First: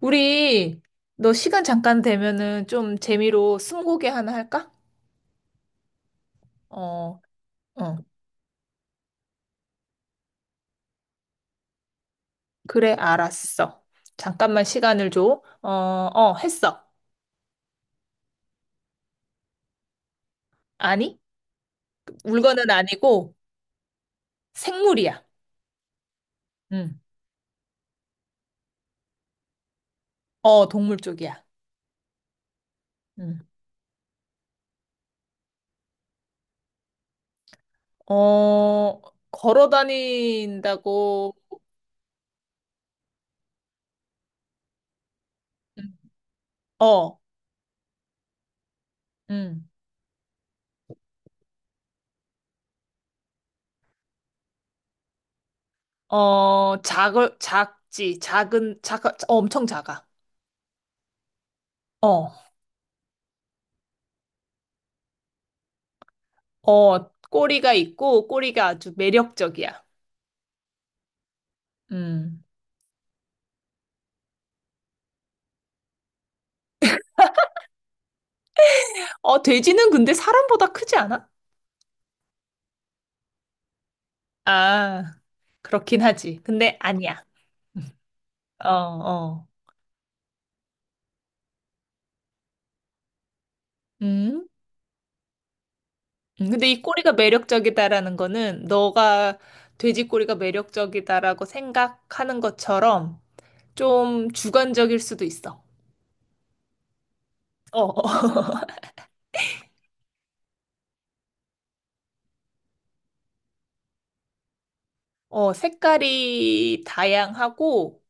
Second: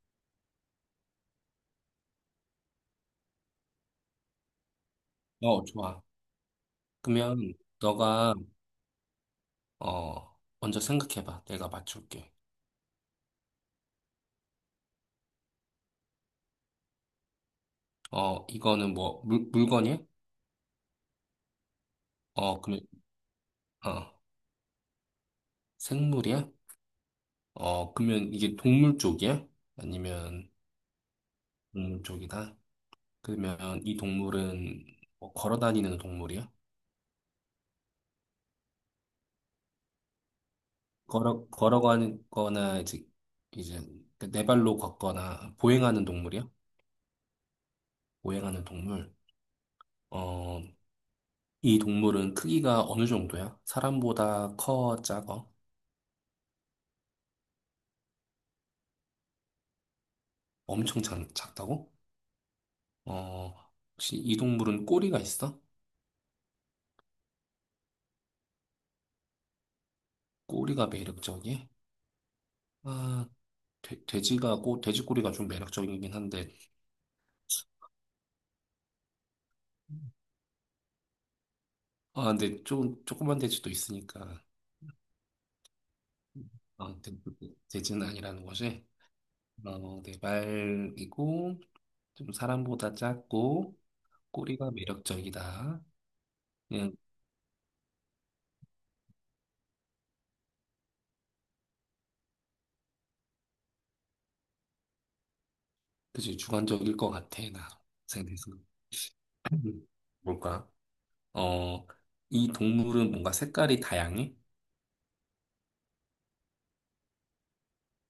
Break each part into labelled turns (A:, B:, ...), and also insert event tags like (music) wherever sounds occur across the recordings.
A: 우리 너 시간 잠깐 되면은 좀 재미로 스무고개 하나 할까?
B: 어, 좋아.
A: 어,
B: 그러면
A: 어.
B: 너가 먼저 생각해봐. 내가 맞출게.
A: 그래, 알았어. 잠깐만 시간을 줘. 했어.
B: 어, 이거는 뭐 물건이야?
A: 아니,
B: 어,
A: 물건은
B: 그러면
A: 아니고
B: 어
A: 생물이야.
B: 생물이야?
A: 응.
B: 어, 그러면 이게 동물 쪽이야? 아니면
A: 어, 동물 쪽이야.
B: 동물 쪽이다?
A: 응.
B: 그러면 이 동물은 뭐 걸어 다니는 동물이야?
A: 어, 걸어 다닌다고.
B: 걸어가거나 이제 네 발로 걷거나
A: 응.
B: 보행하는 동물이야?
A: 어,
B: 보행하는 동물.
A: 응.
B: 어, 이 동물은 크기가 어느 정도야? 사람보다 커, 작아?
A: 어, 작을 작지. 엄청 작아.
B: 엄청 작다고?
A: 어.
B: 어, 혹시 이 동물은 꼬리가 있어?
A: 어, 꼬리가 있고 꼬리가 아주 매력적이야.
B: 꼬리가 매력적이야?
A: 음.
B: 아, 돼지가 돼지 꼬리가 좀 매력적이긴 한데,
A: 어, 돼지는 근데 사람보다 크지 않아?
B: 아, 근데 좀, 조그만 돼지도 있으니까,
A: 아, 그렇긴 하지. 근데
B: 아,
A: 아니야.
B: 돼지는 아니라는
A: 어,
B: 거지?
A: 어.
B: 어, 네, 말이고, 좀 사람보다 작고,
A: 음?
B: 꼬리가 매력적이다.
A: 근데 이
B: 그냥,
A: 꼬리가 매력적이다라는 거는 너가 돼지 꼬리가 매력적이다라고 생각하는 것처럼 좀 주관적일 수도 있어.
B: 그치, 주관적일 것 같아, 나.
A: 어, 어,
B: 생각해서. (clears throat) 뭘까? 어, 이 동물은 뭔가 색깔이 다양해?
A: 어, 색깔이 다양하고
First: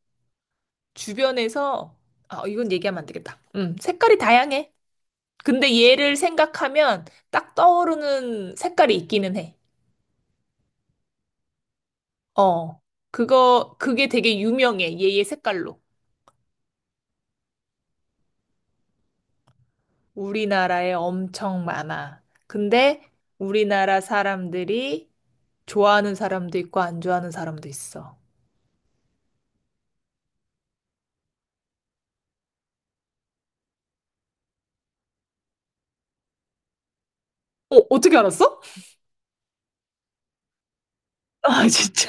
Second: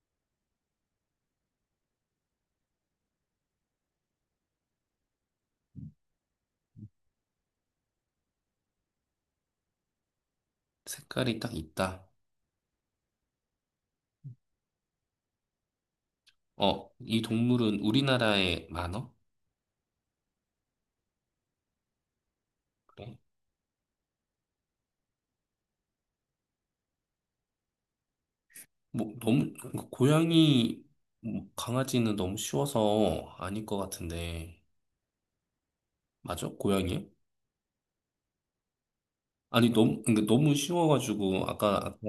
A: 주변에서, 아, 이건 얘기하면 안 되겠다. 색깔이 다양해. 근데 얘를 생각하면 딱 떠오르는 색깔이 있기는 해.
B: 색깔이 딱 있다.
A: 어, 그게 되게 유명해. 얘의 색깔로.
B: 어, 이 동물은 우리나라에 많어?
A: 우리나라에 엄청 많아. 근데
B: 그래?
A: 우리나라 사람들이 좋아하는 사람도 있고 안 좋아하는 사람도 있어.
B: 뭐, 너무, 그러니까 고양이, 뭐, 강아지는 너무 쉬워서 아닐 것 같은데. 맞아? 고양이요?
A: 어, 어떻게 알았어? (laughs)
B: 아니, 너무, 그러니까 너무 쉬워가지고,
A: 아,
B: 아까,
A: 진짜?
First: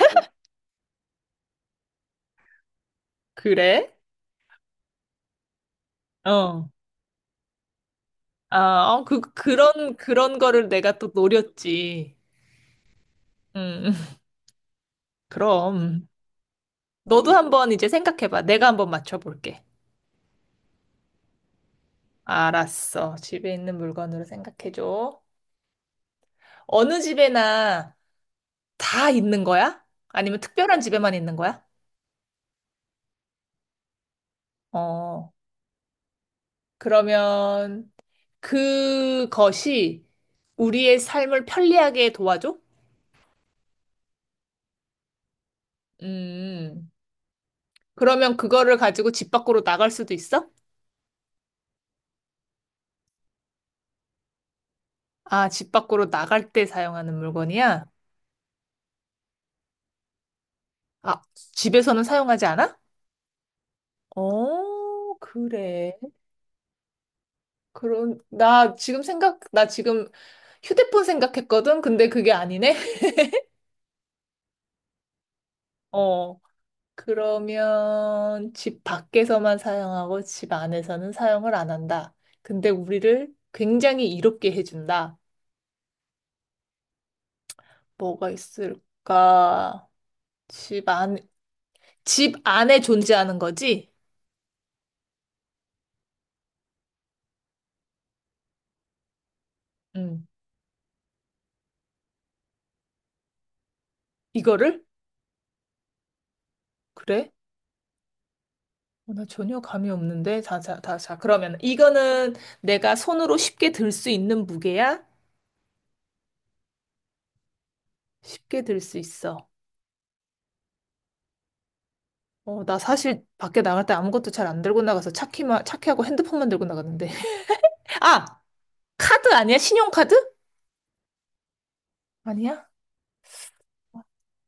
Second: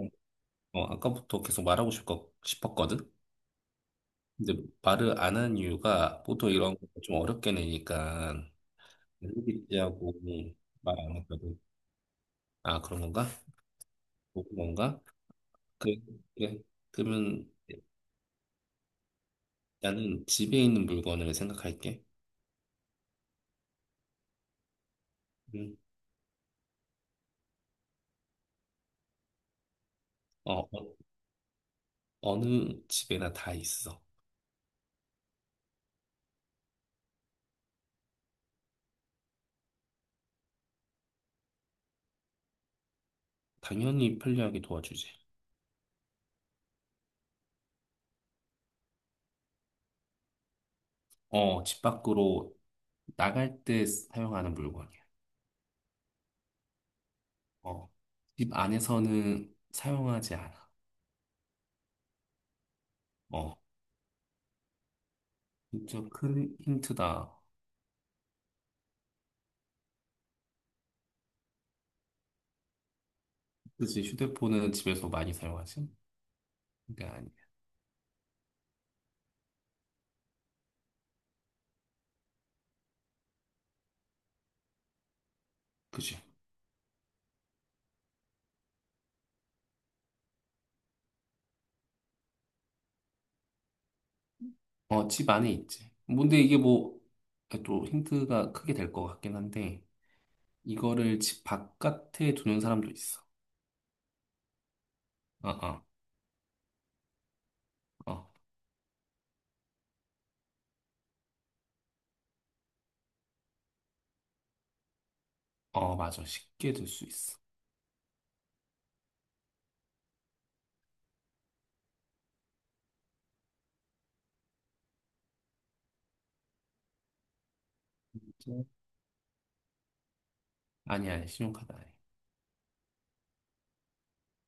B: 어, 아까부터 계속 싶었거든?
A: 그래?
B: 근데 말을 안 한 이유가 보통
A: 어.
B: 이런 거 좀 어렵게 내니까, 엘리베이터하고
A: 그런 거를
B: 말
A: 내가 또
B: 안 했거든.
A: 노렸지.
B: 아, 그런 건가?
A: 음, 음.
B: 그런 건가? 그래,
A: 그럼.
B: 그래.
A: 너도
B: 그러면,
A: 한번 이제 생각해봐. 내가 한번 맞춰볼게.
B: 나는 집에 있는 물건을 생각할게.
A: 알았어. 집에 있는 물건으로 생각해줘.
B: 음.
A: 어느 집에나 다 있는 거야? 아니면
B: 어, 어,
A: 특별한 집에만 있는 거야?
B: 어느 집에나 다 있어.
A: 어, 그러면 그것이 우리의 삶을 편리하게 도와줘?
B: 당연히 편리하게 도와주지.
A: 음, 그러면 그거를 가지고 집 밖으로 나갈 수도 있어?
B: 어, 집 밖으로 나갈 때 사용하는 물건이야.
A: 아, 집 밖으로 나갈 때 사용하는 물건이야?
B: 어, 집 안에서는 사용하지 않아.
A: 아, 집에서는 사용하지 않아?
B: 어,
A: 어, 그래.
B: 진짜 큰 힌트다.
A: 그런, 나 지금 생각, 나 지금 휴대폰 생각했거든? 근데 그게 아니네?
B: 그치, 휴대폰은 집에서 많이 사용하지?
A: (laughs) 어.
B: 그게 아니야.
A: 그러면 집 밖에서만 사용하고 집 안에서는 사용을 안 한다. 근데 우리를 굉장히 이롭게 해준다.
B: 그치.
A: 뭐가 있을까? 집 안, 집 안에 존재하는 거지?
B: 어, 집 안에 있지. 뭔데 이게 뭐, 또 힌트가 크게 될 것 같긴 한데,
A: 음.
B: 이거를 집 바깥에 두는 사람도 있어.
A: 이거를?
B: 어, 어,
A: 그래?
B: 어.
A: 어, 나 전혀 감이 없는데. 자, 자, 자, 자. 그러면 이거는 내가 손으로 쉽게 들 수 있는 무게야?
B: 어, 맞아. 쉽게 들 수 있어.
A: 쉽게 들 수 있어. 어, 나 사실 밖에 나갈 때 아무것도 잘 안 들고 나가서 차키하고 핸드폰만 들고 나갔는데. (laughs) 아!
B: 그치?
A: 카드 아니야? 신용카드?
B: 아니, 신용카드 아니.
A: 아니야?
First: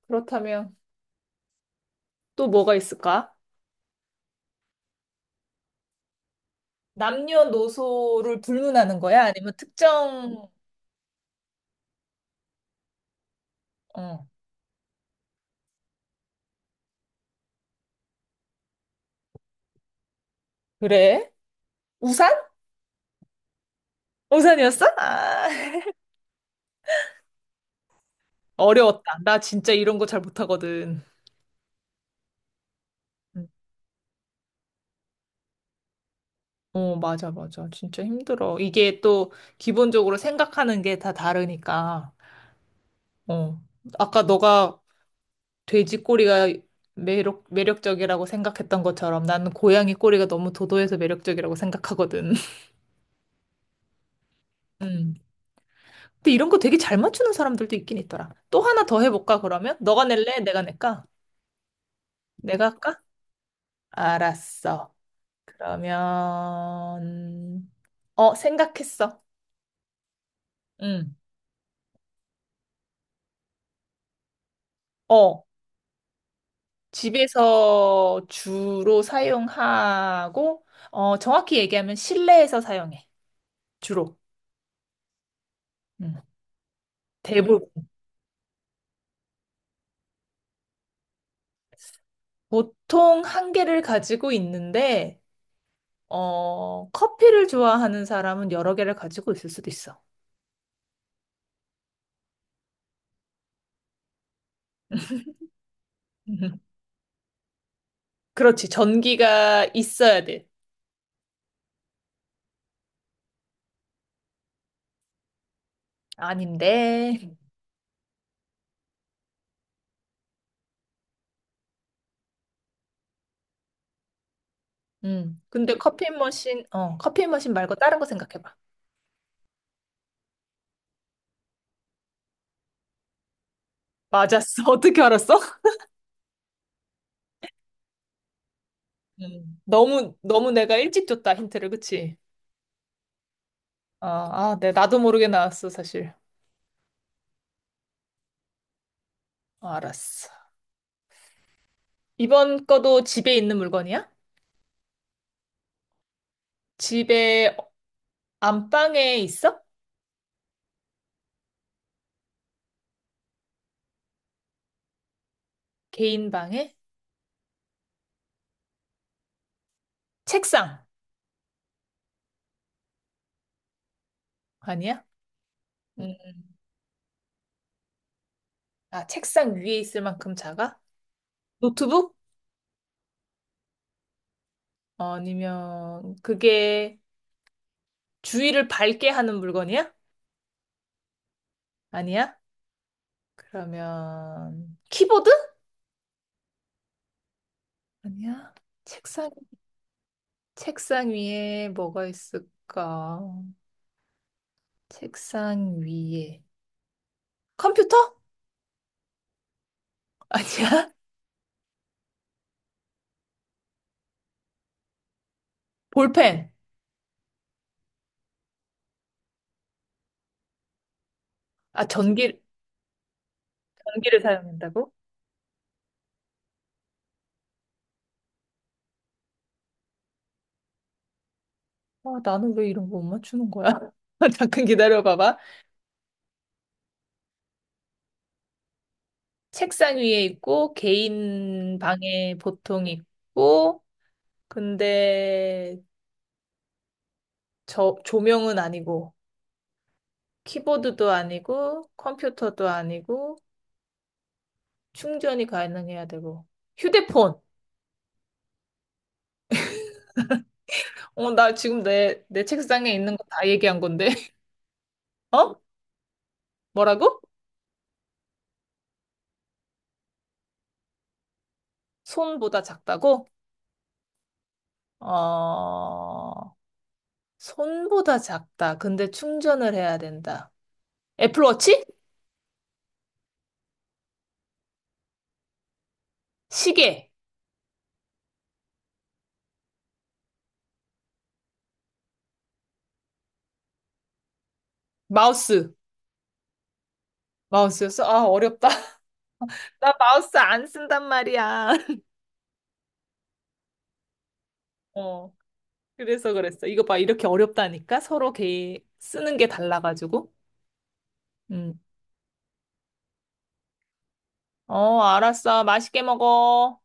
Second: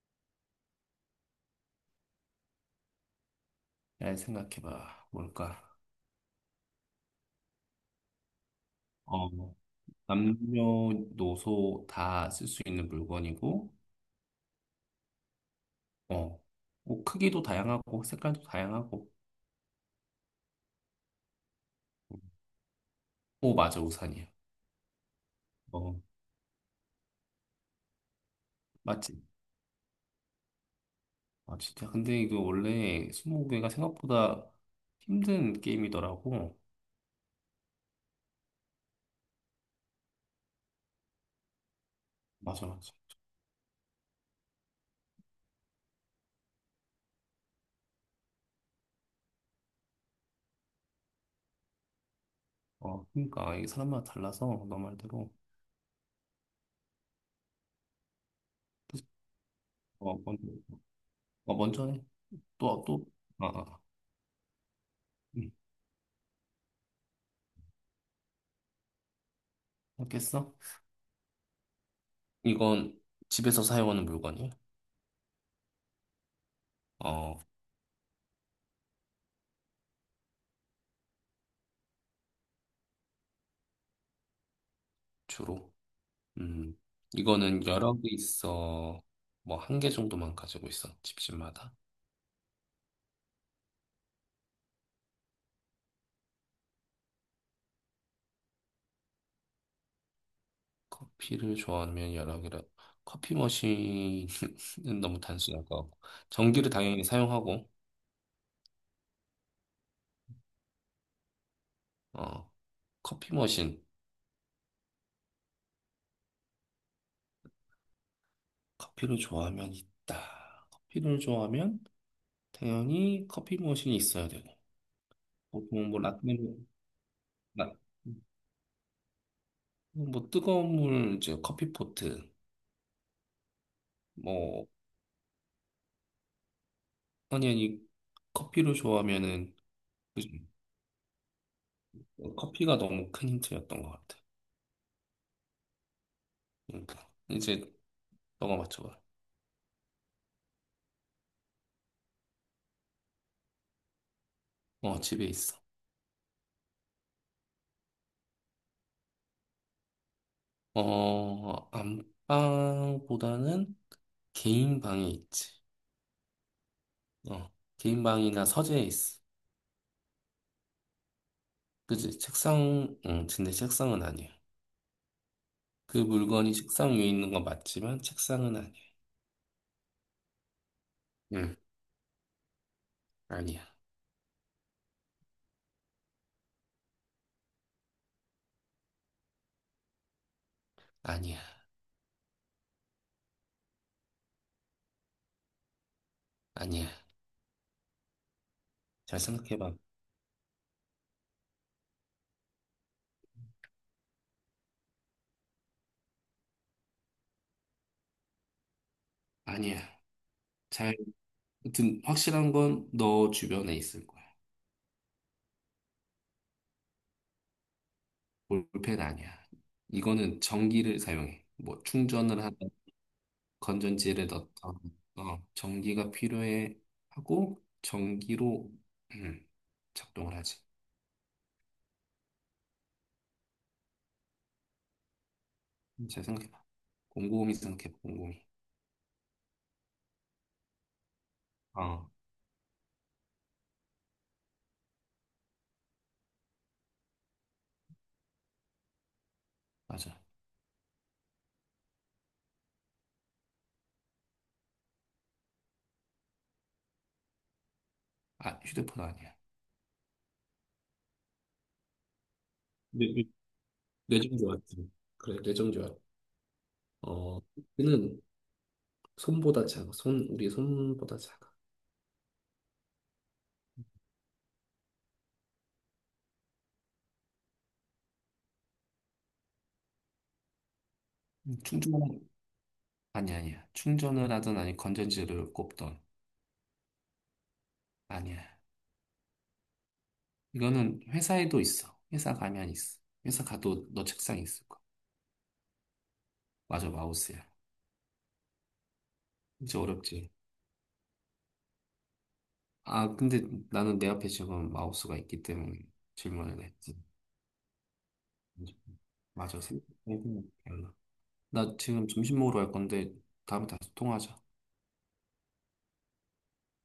A: 그렇다면 또 뭐가 있을까?
B: 잘 생각해봐. 뭘까?
A: 남녀노소를 불문하는 거야?
B: 어,
A: 아니면 특정,
B: 남녀노소 다 쓸 수 있는 물건이고,
A: 어,
B: 어, 뭐 크기도 다양하고, 색깔도 다양하고.
A: 그래? 우산?
B: 오, 맞아. 우산이야.
A: 우산이었어? 아,
B: 어, 맞지?
A: 어려웠다. 나 진짜 이런 거 잘 못하거든.
B: 아, 진짜. 근데 이거 원래
A: 음.
B: 스무고개가 생각보다 힘든 게임이더라고.
A: 어, 맞아, 맞아. 진짜 힘들어. 이게 또 기본적으로 생각하는 게 다 다르니까.
B: 맞아, 맞아.
A: 어. 아까 너가 돼지 꼬리가 매력적이라고 생각했던 것처럼 나는 고양이 꼬리가 너무 도도해서 매력적이라고 생각하거든. (laughs)
B: 어, 그러니까 이게 사람마다 달라서 너
A: 음.
B: 말대로.
A: 근데 이런 거 되게 잘 맞추는 사람들도 있긴 있더라. 또 하나 더 해볼까, 그러면? 너가
B: 어,
A: 낼래?
B: 먼저,
A: 내가 낼까?
B: 어, 먼저 해.
A: 내가
B: 또,
A: 할까?
B: 또. 아, 아.
A: 알았어.
B: 응.
A: 그러면, 어, 생각했어.
B: 알겠어?
A: 응.
B: 이건 집에서 사용하는 물건이야?
A: 어,
B: 어,
A: 집에서 주로 사용하고, 어, 정확히 얘기하면 실내에서 사용해. 주로.
B: 주로.
A: 응.
B: 음, 이거는
A: 대부분.
B: 여러 개 있어. 뭐, 한 개 정도만 가지고 있어. 집집마다.
A: 보통 한 개를 가지고 있는데, 어, 커피를 좋아하는 사람은 여러 개를 가지고 있을 수도 있어.
B: 커피를 좋아하면 여러 개라. 커피 머신은 (laughs) 너무 단순할 것 같고. 전기를
A: (laughs)
B: 당연히 사용하고,
A: 그렇지. 전기가 있어야 돼.
B: 어, 커피 머신.
A: 아닌데.
B: 커피를 좋아하면 있다. 커피를 좋아하면 당연히 커피 머신이 있어야 되고.
A: 음. 근데
B: 보통 뭐,
A: 커피 머신
B: 라,
A: 말고 다른 거
B: 음,
A: 생각해봐.
B: 뭐, 뜨거운 물, 이제 커피포트.
A: 맞았어. (laughs)
B: 뭐
A: 어떻게 알았어?
B: 아니, 커피를 좋아하면은,
A: 음.
B: 그지?
A: 너무 내가 일찍 줬다, 힌트를. 그치?
B: 커피가 너무 큰 힌트였던 것 같아.
A: 아, 네. 나도 모르게 나왔어, 사실.
B: 응. 이제 너가 맞춰봐.
A: 어, 알았어. 이번 거도 집에 있는 물건이야?
B: 어, 집에 있어.
A: 집에 안방에 있어?
B: 어, 안방보다는 개인 방에 있지.
A: 개인 방에?
B: 어, 개인 방이나 서재에 있어.
A: 책상.
B: 그지? 책상, 응, 근데 책상은 아니야.
A: 아니야?
B: 그
A: 음,
B: 물건이 책상 위에 있는 건 맞지만 책상은 아니야.
A: 아, 책상 위에 있을 만큼 작아?
B: 응,
A: 노트북?
B: 아니야.
A: 아니면 그게 주위를 밝게 하는 물건이야?
B: 아니야.
A: 아니야? 그러면 키보드?
B: 아니야.
A: 아니야.
B: 잘
A: 책상
B: 생각해봐.
A: 책상 위에 뭐가 있을까? 책상 위에 컴퓨터?
B: 아니야.
A: (laughs) 아니야.
B: 잘, 아무튼 확실한 건 너 주변에 있을 거야.
A: 볼펜.
B: 볼펜 아니야. 이거는 전기를 사용해. 뭐
A: 아, 전기
B: 충전을 하든
A: 전기를
B: 건전지를 넣던
A: 사용한다고?
B: 어, 전기가 필요해 하고 전기로 음, 작동을 하지.
A: 아, 나는 왜 이런 거 못 맞추는 거야? (laughs) 잠깐 기다려 봐봐.
B: 잘 생각해봐. 곰곰이 생각해봐. 곰곰이.
A: 책상 위에 있고 개인
B: 어,
A: 방에 보통 있고 근데 저 조명은 아니고
B: 맞아.
A: 키보드도 아니고 컴퓨터도 아니고 충전이 가능해야 되고 휴대폰.
B: 아, 휴대폰 아니야.
A: 어, 나 지금 내 책상에
B: 뇌,
A: 있는 거
B: 뇌-
A: 다 얘기한 건데. (laughs)
B: 뇌정지 왔지. 그래,
A: 어?
B: 뇌정지 왔.
A: 뭐라고?
B: 어, 이는 손보다 작아. 손, 우리 손보다 작아.
A: 손보다 작다고? 어, 손보다 작다. 근데 충전을 해야 된다. 애플워치?
B: 충전 아니 아니야. 충전을 하든 아니 건전지를 꼽던
A: 시계.
B: 아니야. 이거는 회사에도 있어. 회사 가면 있어. 회사 가도 너 책상에 있을 거야.
A: 마우스.
B: 맞아, 마우스야.
A: 마우스였어? 아, 어렵다. (laughs)
B: 이제
A: 나
B: 어렵지.
A: 마우스 안 쓴단 말이야. (laughs)
B: 아, 근데 나는 내 앞에 지금 마우스가
A: 어,
B: 있기 때문에
A: 그래서
B: 질문을
A: 그랬어. 이거
B: 했지.
A: 봐, 이렇게 어렵다니까? 서로 개 쓰는 게
B: 맞아,
A: 달라가지고.
B: 생각해보면 달라. 나
A: 음.
B: 지금 점심 먹으러 갈 건데 다음에 다시 통화하자.
A: 어, 알았어. 맛있게 먹어.